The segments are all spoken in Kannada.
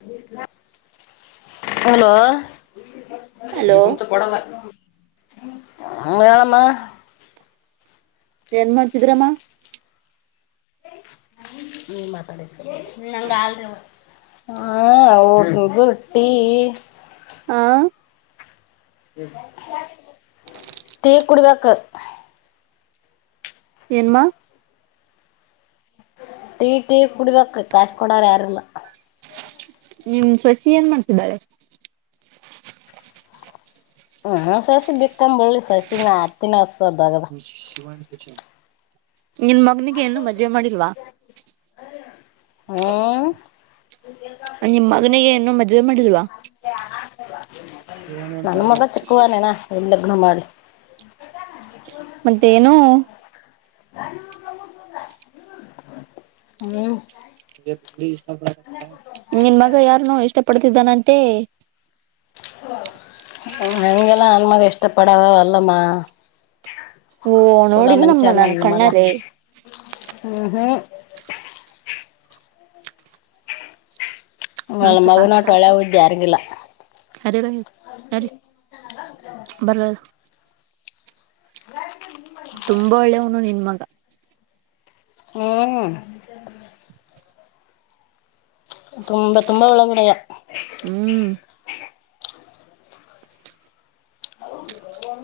ಹ ಹ [unintelligible] ಹಲೋ ಹಲೋ ನಿಂತ ಕೊಡಾಲ [inaudible] ಹ ಮೇಳಮ್ಮ ಏನ್ ಮಾಡತಿದ್ರಮ್ಮ ನೀ ಮಾತಾಡ ನಂಗಗೆ ಆಲ್ರಿವ [unintelligible] ಹಾ ಅವರದು ರುಟ್ಟಿ [unintelligible] ಹ ಟೀ ಕುಡಿಬೇಕ ಏನ್ಮ್ಮ ಟೀ ಟೀ ಕುಡ್ಬೇಕ ಕಾಯಿಸಿ ಕೊಡ್ಯಾರ ಯಾರಿಲ್ಲ ನಿಮ್ ಸಸಿ ಏನ್ ಮಾಡ್ತಿದ್ದಾಳೆ ಹ ಸಸಿ ಬಿಕ್ಕಂಬಂಬಳ್ಳಿ ಸಸಿಿನ ಅತ್ತಿನ ನಿನ್ ಮಗನಿಗೆ ನು ಮದುವೆ ಮಾಡಿಲ್ವಾ ಹಾಆ [unintelligible] ನಿಮ್ಮ್ ಮಗನಿಗೆ ಇನ್ನೂ ಮದು ನನ್ ಮಗ ಚಿಕ್ಕುವ ನೇನ ಎಲ್ಲಿ ಲಗ್ನ ಮಾಡಿ ದ ನ [unintelligible] ಮತ್ತೇನು ಹ್ಮ್ ನಿನ್ ಮಗ ಯಾರನೋ ಇಷ್ಟ ಪಡ್ತಿದ್ದಾನಂತೆ ಎಂಗಲ್ಲಾ ನನ್ಮಗೆ ಇಷ್ಟಪಡಾವ ಅಲ್ಲಮ್ಮ ಓ ಚಲೋ ನೋಡಿದನಮ್ಮ ಮನುಷ್ಯ ನಾನು ಕಣ್ಣಾರೆೇ ಹ ಹಾ ಹ ನನ್ನ ಸ್ವಲ್ಪ ಹಾಕ್ ಮಗನಟ [unintelligible] ಸಾಸ್ ಒಳ್ಳೆ ಬುದ್ಧಿ ಯಾರಿಗೂ ಇಲ್ಲಾ ಬರ [unintelligible] [unintelligible] ಮಗಾ ಹ್ಮ್ ತುಂಬಾ ತುಂಬಾ ಒಳಗಡೆಯಾ ಹ್ಮ್ ಹೌದು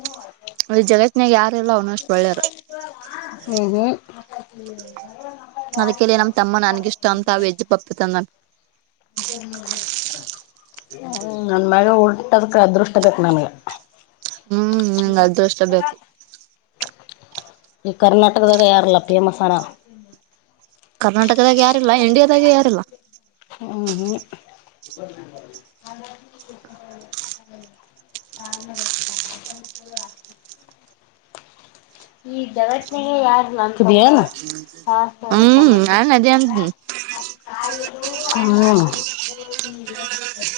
ನು ಇ ಜಗತ್ತನ್ಯಾಗ ಯಾರಿಲ್ಲಾ ಅವನ ಅಷ್ಟ ಒಳ್ಳೇಯವರ ಹ್ಮ ಹ್ಮ ಅದಕ್ಕೆಲ್ಲಿ ನಮ್ ತಮ್ಮ ನನ್ಗಿಷ್ಟ ಅಂತ ವೆಜ್ ಪಪ್ಪತಂದ ಜ ಹ್ಮ ನನ್ ಮಾಗ ಉಲ್ಟದಕ್ಕೆ ಅದೃಷ್ಟ ಬೇಕ ನನ್ಗ ಹ್ಮ್ ನಂಗಗೆ ಅದು ಇಷ್ಟ ಬೇಕು ಈ ಕರ್ನಾಟಕದ ತಯಾರಲ್ಲ ಪಿಯ ಮಸಾನ ಕರ್ನಾಟಕದಾಗ ಯಾರಿಲ್ಲ ಇಂಡಿಯಾದಾಗ ಯಾರಿಲ್ಲ ಹ್ಮ ಹಾ ಈ ಜಗಟ್ನೆೆಗೆ ಯಾರ್ ನಕಿದಯ ಹ ಹ್ಮ್ ನ ಅದೇ ಅಂತ ಹ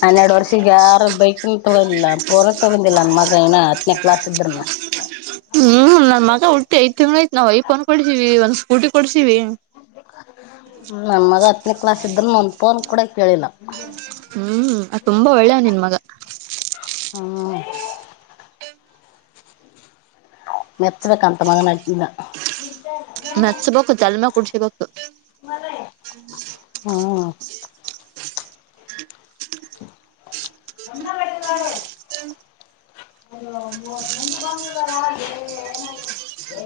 ಹನ್ನೆರಡು ವರ್ಷಗ ಯಾರ ಬೈಕ್ ತೊಗೊಂಡಿಲ್ಲ ಪೂರಕ್ ತಗೊಂಡಿಲ್ಲ ನನ್ ಮಗ ಏ ಹತ್ತನೇ ಕ್ಲಾಸ್ ಇದ್ರನ ಹ್ಮ್ ನನ್ ಮಗ ಹುಟ್ಟಿ ಐದ್ ತಿಂಗ್ಾಯತ್ ನಾವವು ಐಫನ್ ಕೊಡಿಸಿವವಿ ಒಂದ್ ಸ್ಕೂಟಿ ಕೊಡ್ಸಿವವಿ ್ಮ ನಮ್ಮ ಮಗ ಹತ್ತನೇ ಕ್ಲಾಸ್ ಇದ್ರ ಮಂದಪೋನ್ ಕೂಡ ಕೇಳಿಲ್ಲ ಹ್ಮ್ ಅದು ತುಂಬಾ ಒಳ್ಳೇ ನಿನ್ ಮಗ ಹ್ಮ ಮೆಚ್ಚಬೇಕಂತ ಮಂಗನಾಟಿಂದ ಮೆತ್ಸ್ಬೇಕು ಜಲ್ಮಾ ಕುಡ್ಸಿಬೇಕು ಹ್ಮ್ ಎಂದ ಮಾಡಡುವಾರು ಹಏ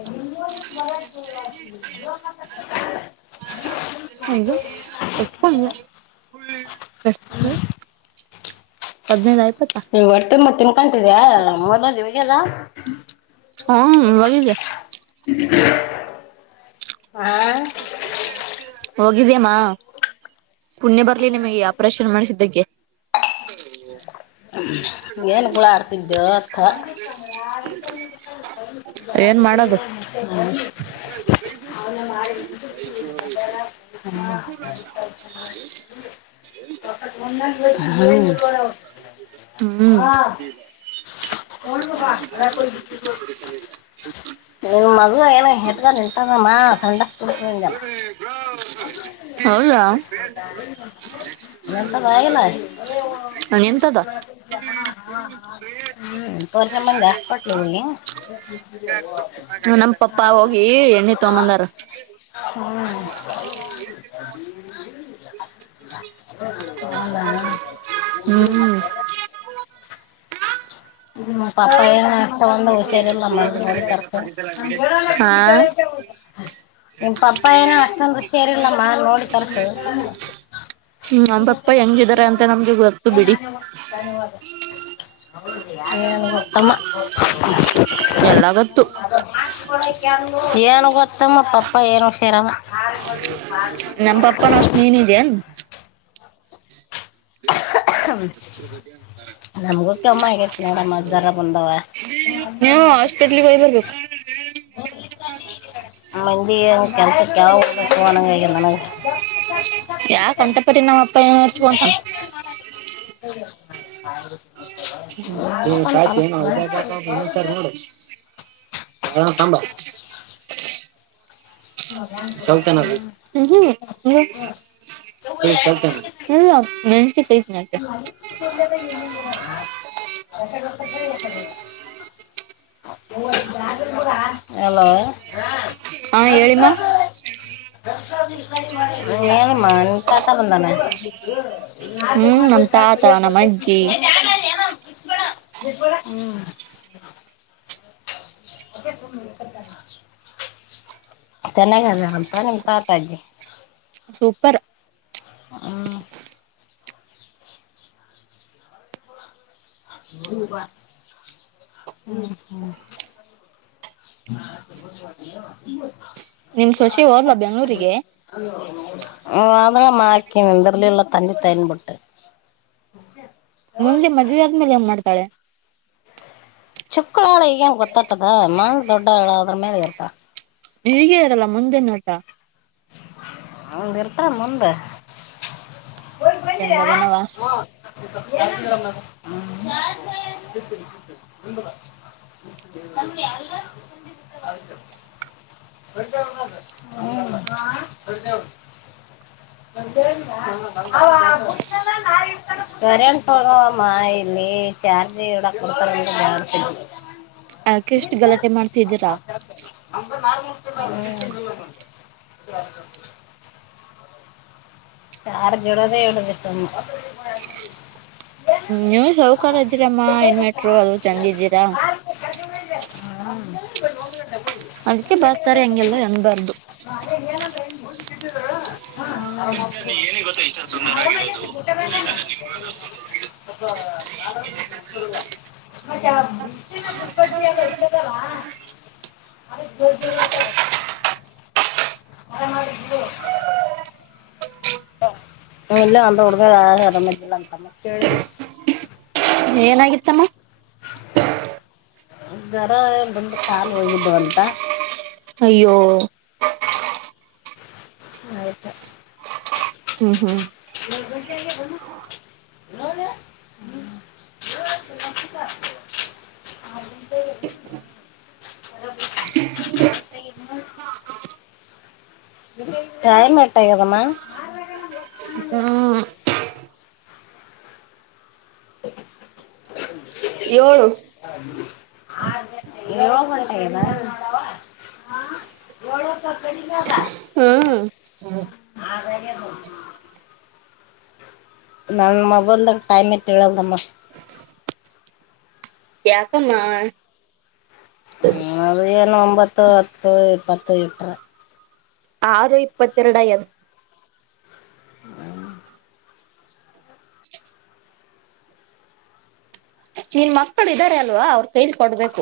ಹೂ ಮರಾ ಹೌದು ಹ್ಮ ಬಷ್ಟ ಅದನದಾಯ ನೀ ಹೊರ್ ತಿಂಬತ್ ತಿನ್ಕೊಂತಿದ್ಯಾ ನಮ್ಮರ್ ಬಂದ ಇವಾಗಲ್ಲ ಹ್ಮ ಹೋಗಿದ್ದ ಇ ಆ ಹೋಗಿದ್ಯಮ್ಮ ಪುಣ್ಯ ಬರ್ಲಿ ನಿಮಗೆ ಆಪರೇಷನ್ ಮಾಡಿಸಿದ್ದಕ್ಕೆ ಏನ್ ಗುಳ ಆಡ್ತಿದ್ದಥ ಏನ್ ಮಾಡೋದು ಹ್ಮ ಹ್ಮ್ ನಿನ್ ಮದುವ ಏನ ಹೆಟ್ಗ ನಿಂಟಾರಮ್ಮ ಸಂಡಸ ಜನ ಹೌದ ಮಂತಗ ಎಂತದ ಹ್ಮ್ ಪರ್ಷ ಮಂದ ಜಸ್ಪಟ್ಲಿ ಒೋಗಿ ನಮ್ಮ ಪಪ್ಪ ಹೋಗಿ ಎಣ್ಣೆ ತಗಂಬಂದಾರ ನೀ ಏನ್ ಹ ಹ್ಮ್ ಇ ಪಾಪ ಏನ್ ಒಷ ಸಲ್ಲಮ್ಮ ತರ್ಕ ಹದ ನೋಡಿ ತರ್ಸು ಹ್ಮ್ ನಮ್ಮ ಪಪ್ಪ ಹೆಂಗಿದಾರೆ ಅಂತ ನಮ್ಗೆ ಗೊತ್ತು ಬಿಡಿ ಏನು ಗೊತ್ತಮ್ಮ ಎಲ್ಲ ಗ ಏನು ಗೊತ್ತಮ್ಮ ಪಪ್ಪ ಏನು ಶಿರಮ್ಮ ಬಾಲ್ಮಣಿ ನಮ್ ಪಪ್ಪನ ಅಷ್ಟ್ ನೀನಿದೇನ್ ಬ ನಮ್ಗು ಕಮ್ಮ ಆಗೈತ್ ನೋಡಮ್ ಅದ್ ಜರ ಬಂದಾವ ನೀವು ಹಾಸ್ಪಿಟ್ಲ್ಗೆ ಹೋಗ್ ಬರ್ಬೇಕು ಕೆಲ್ಸ ಕಾವ ಯಾಕ ಅಂತ ಪರಿ ನಮ್ಮ ಅಪ್ಪ ಏನ್ ಹರ್ಚ್ಕೊಂತಾನ ಹ್ಮ ಸಾಚ ನ ನೋಡ್ಕೊಂತಾನ ಹದನು ಸ ನೋ ಹ ತಂಬ ಚೌಲ್ತಾನ ನನ್ ಸತ ಅಡೆ ಅಲೋ ಹಾ ಹೇಳಿಮ್ಮ ನನುಮ್ಮ ತತ ಬಂದಾನ ಹ್ಮ್ ನಮ್ ತಾತ ನಮ್ಮ ಅಜ್ಜಿ ಹ್ಮ ಅ ಪೂತತ ಚೆನ್ನಾಗಂತ ನಿಮ್ಮ ತಾತ್ಿ ಸೂಪರ್ ಹ ಹ್ಮ್ ಹ್ಮ್ ನಿಮ್ ಸೊಷೆ ಹೋದ್ಲ ಬೆಂಗಳೂರಿಗೆ ಹ್ಮ ಅದಳ ಮಾಕಿ ಎಂದರಲ್ಲಿಳ್ಳ ತನ್ನಿ ತೇನ್ಬೊಟ್ಟು ಮುಂದೆ ಮದ್ೆ ಆದ್ಮೇಲೆ ಹೆಂಗ್ ಮಾಡ್ತಾಳೆ ಚುಕ್ಕಳಾಳ ನ್ ಗೊತ್ತಟ್ಟದಾ ಮಾನ್ ದೊಡ್ಡ ಆಳಾದ್ರ ಮೇಲೆ ಇತ ಹೀಗ ಇರಲ್ಲ ಮುಂದೆ ನೋಟ ಹಂಗ ಇರ್ತಾರ ಮುಂದ ಹ ಬಂದಿರಾ ಹೆಂಗದನವ ಹ ಸ ಅ ಹ ಹದ ಸರೆನ್ೋಗುವಾಮ ಇಲ್ಲಿ ಚಾರ್ಜ ಎಡ ಕೊಡ್ತರ ಅಕೆ ಎಷ್ಟು ಗಲಾಟೆ ಮಾಡ್ತಿದ್ದೀರಾ ಹ ಚಾರ್ಜುರದ ಇಡು ಬಿಟ್ಟ ಹ್ಮ ನೀವ್ ಸೌಕಾರ ಇದ್ದೀರಮ್ಮ ಏನ್ಮಟರು ಅದು ಚಂಗಿದ್ದೀರಾ ಹ ಅದಕ್ಕೆ ಬರ್ತಾರೆ ಹೆಂಗೆಲ್ಲ ಅನ್ಬಾರ್ದು ಅದ ಏನ ಗೊತ್ತಾ ಇಷ್ಟ ಸುಂದರ ಆಗಿರೋದು ಮತ್ತೆುಬಜಿಾಗ ಇರ್ತದಲ್ಲ [inaudible] [inaudible] ಇಲ್ಲ ಅಂತಡುರಲ್ಲ ಅಂತ ಮಳ. ಏನಾಗಿತ್ತಮ್ಮ. ಗರ ಬಂದು ಕಾಲು ಹೋಗಿದ್ದು ಅಂತ. ಅಯ್ಯೋ. ಆಯ್ತಾ. ಹ್ಮ್ ಹ್ಮ್. [inaudible] [inaudible] [inaudible] ಟೈಮ ಎಟ ಅಗ್ಯದಮ್ಮ. ಹ್ಮ್ [inaudible] ಏಳು. ಹ ಯೋಳ ಗಂಟೆ ಆಗೇದ. ಏಳೋತ್ತು ಕಡಿದಾಗ. ಹ್ಮ್. [inaudible] ನನ್ ಮೊಬೈಲ್ದಾಗ ಟೈಮ್ ತಿಳಿಯಲ್ದ ಅಮ್ಮಾ. ಯಾಕಮ್ಮ. ಹ ಅದು ಏನು ಒಂಬತ್ತು ಹತ್ತು ಇಪ್ಪತ್ತು ಇಟ್ರ. ಆರೋ ಇಪ್ಪತ್ತೆರಡ ಆಗೇದ. [inaudible] ನಿನ್ ಮಕ್ಳು ಇದ್ದಾರೆ ಅಲ್ವಾ ಅವ್ರ ಕೈಲಿ ಕೊಡ್ಬೇಕು.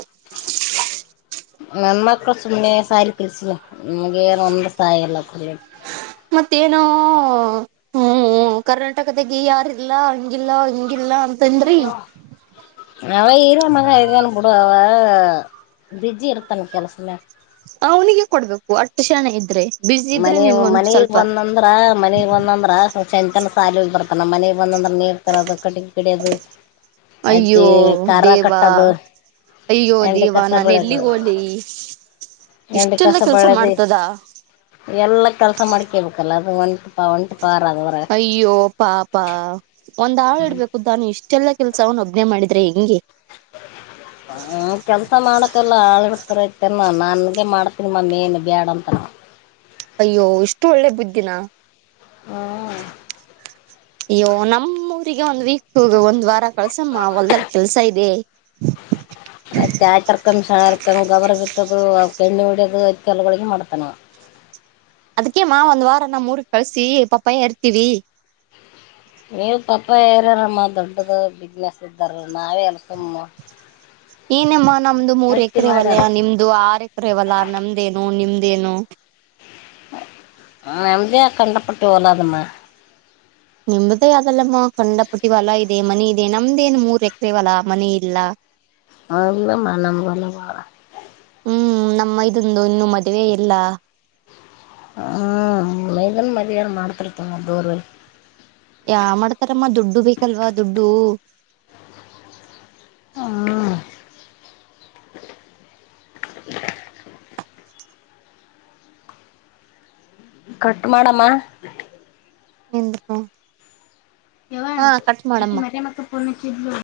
ನನ್ಮಕ್ಕಳ ಸುಮ್ಮನೆ ಸಾಲಿಗೆ ಕಲ್ಸಿದೆ ಒಂದ ಸಾಯಿಲ್ಲ. ಮತ್ತೇನ ಹ್ಮ. ಹ್ಮ ಕರ್ನಾಟಕದಾಗ ಯಾರಿಲ್ಲಾ ಹಂಗಿಲ್ಲ ಹಂಗಿಲ್ಲ ಅಂತ ಅಂದ್ರಿ. ಅವ ಇರ ಮಗ ಇದಾನ ಬಿಡು ಅವ ಬಿಜಿ ಇರ್ತಾನ ಕೆಲ್ಸದ ಮ್ಯಾಗ. ಅವನಿಗೆ ಕೊಡ್ಬೇಕು ಅಷ್ಟು ಶಾನ್ಯಾ ಇದ್ರೆ. ಬಿಸಿ ಇದ್ರೆ ಮನಿ ನೀನ್ ಒಂದ್ ಮನಿ ಗ್ ಸ್ವಲ್ಪ ಬಂದಂದ್ರ ಮನಿ ಗ್ ಬಂದಂದ್ರ ಸಂಚನ್ ಸಾಲ ಬರ್ತಾನ ಮನೆಗ್ ಒಂದೊಂದ್ರ ನೀರ ತರದು ಅದು ಕಟ್ಟಿಗೆ ಕಡಿಯೋದು. ಅತ್ತಿ ಅಯ್ಯೋ ಖಾರ ದೇವಾ. ಕಟ್ಟೋದು ಅಯ್ಯೋ ಎಂಡಿ ದೇವ ಕಸ ನಾನ ಬೆಳೆದು ಎಲ್ಲಿಗೆ ಹೋಗಲಿ. ಎಂಡಿ ಕಸ ಇಷ್ಟೆಲ್ಲ ಕೆಲ್ಸ ಬೆಳೆದು ಮಾಡ್ತದಾ. ಎಲ್ಲ ಕೆಲಸ ಮಾಡ್ಕೇಳ್ಬೇಕಲ್ಲ ಅದು ಒಂಟಪ ಒಂಟ ಅಯ್ಯೋ ಪಾಪಾ ಒಂದ ಆಳ ಇಡ್ಬೇಕುದ ತಾನು ಇಷ್ಟ ಎಲ್ಲ ಕೆಲ್ಸ ಅವ್ ಒಬ್ಬನೇ ಮಾಡಿದ್ರೆ ಹೆಂಗೆ. ಹ್ಮ ಕೆಲ್ಸ ಮಾಡಕಲ್ಲ ಆಳ್ ಹಯತನ ನನ್ಗೆೇ ಮಾಡ್ತೀನಿ ಮಮ್ಮ ನು ಬ್ಯಾಡ ಅಂತ. ಅಯ್ಯೋ ಇಷ್ಟು ಒಳ್ಳೆ ಬುದ್ಧಿನ. ಹ್ಮ. ಅಯ್ಯ ನಮ್ಮ ಊರಿಗೆ ಒಂದ್ ವೀಕ್ ಒಂದ್ ವಾರ ಕಳ್ಸಮ್ಮ ಹೊಲ್ದಲ್ ಕೆಲ್ಸ ಇದೆ. [inaudible] [unintelligible] ಕ್ ಸಣಕ್ ಗೊಬರ ಬಿತ್ತದು ಅವಕ ಎಣ್ಣಿ ಹೊಡಿಯೋದು ಇತ್ಯಲ್ಲಗಳಿಗೆ ಮಾಡ್ತಾನ. ಅದಕೇಮ್ಮ ಒಂದ್ ವಾರ ನಮ್ಮ ಮೂರ್ ಕಳ್ಸಿ ಪಾಪಯಾ ಹರ್ತೀವಿ. ನೀವು ಪಾಪ್ಪ ಏರ್ಯಾರಮ್ಮ ದೊಡ್ಡದು ಬಿಸ್ನೆಸ್ ಇದ್ದಾರ ನಾವೇಲ್ಲಿ ಸುಮ್ಮ. ಏನಮ್ಮ ನಮ್ದು ಮೂರ್ ಹತ್ತಿ ಮಾಡ್ಯಾರ ಎಕರೆವಲ್ಲಯ ನಿಮ್ದು ಆರ್ ಎಕರೆವಲ್ಲಾ ನಮ್ದೇನು ನಿಮ್ದ. ಏನು. ನಮದ ಕಂಡಪಟ್ಟ ಹೊಲ ಅದಮ್ಮ. ನಿಮ್ದೇ ಅದಲ್ಲಮಾ ಕಂಡಾಪಟ್ಟಿಹೊಲಾ ಇದೆ ಮನಿ ಇದೆ ನಮ್ದೇನ್ ಮೂರ್ ಎಕರೆಹೊಲಾ ಮನಿ ಇಲ್ಲಾ. ಹೌದಮ್ಮ ನಮ ಹೊಲ ಬಾಳ. ಹ್ಮ್ ನಮ್ಮ ಮೈದುಂದು ಇನ್ನು ಮದುವೆ ಇಲ್ಲ. ಹ್ಮ ಮನ್ ಮದ ಮಾಡ್ತಿರ್ತಮ್ಮ ದೂರ ಯಾ ಮಾಡ್ತಾರಮ್ಮ ದುಡ್ಡು ಬೇಕಲ್ವಾ ದುಡ್ಡು. ಹ್ಮ. ಕಟ್ ಮಾಡಮ್ಮಾ. ಎಂದಕ. ಯವಾ ಅಕಿ ಮರಿಯಮ್ಮ ಅಕ್ಕಾ ಫೋನ್ ಹಚ್ಚಿ ದಲು.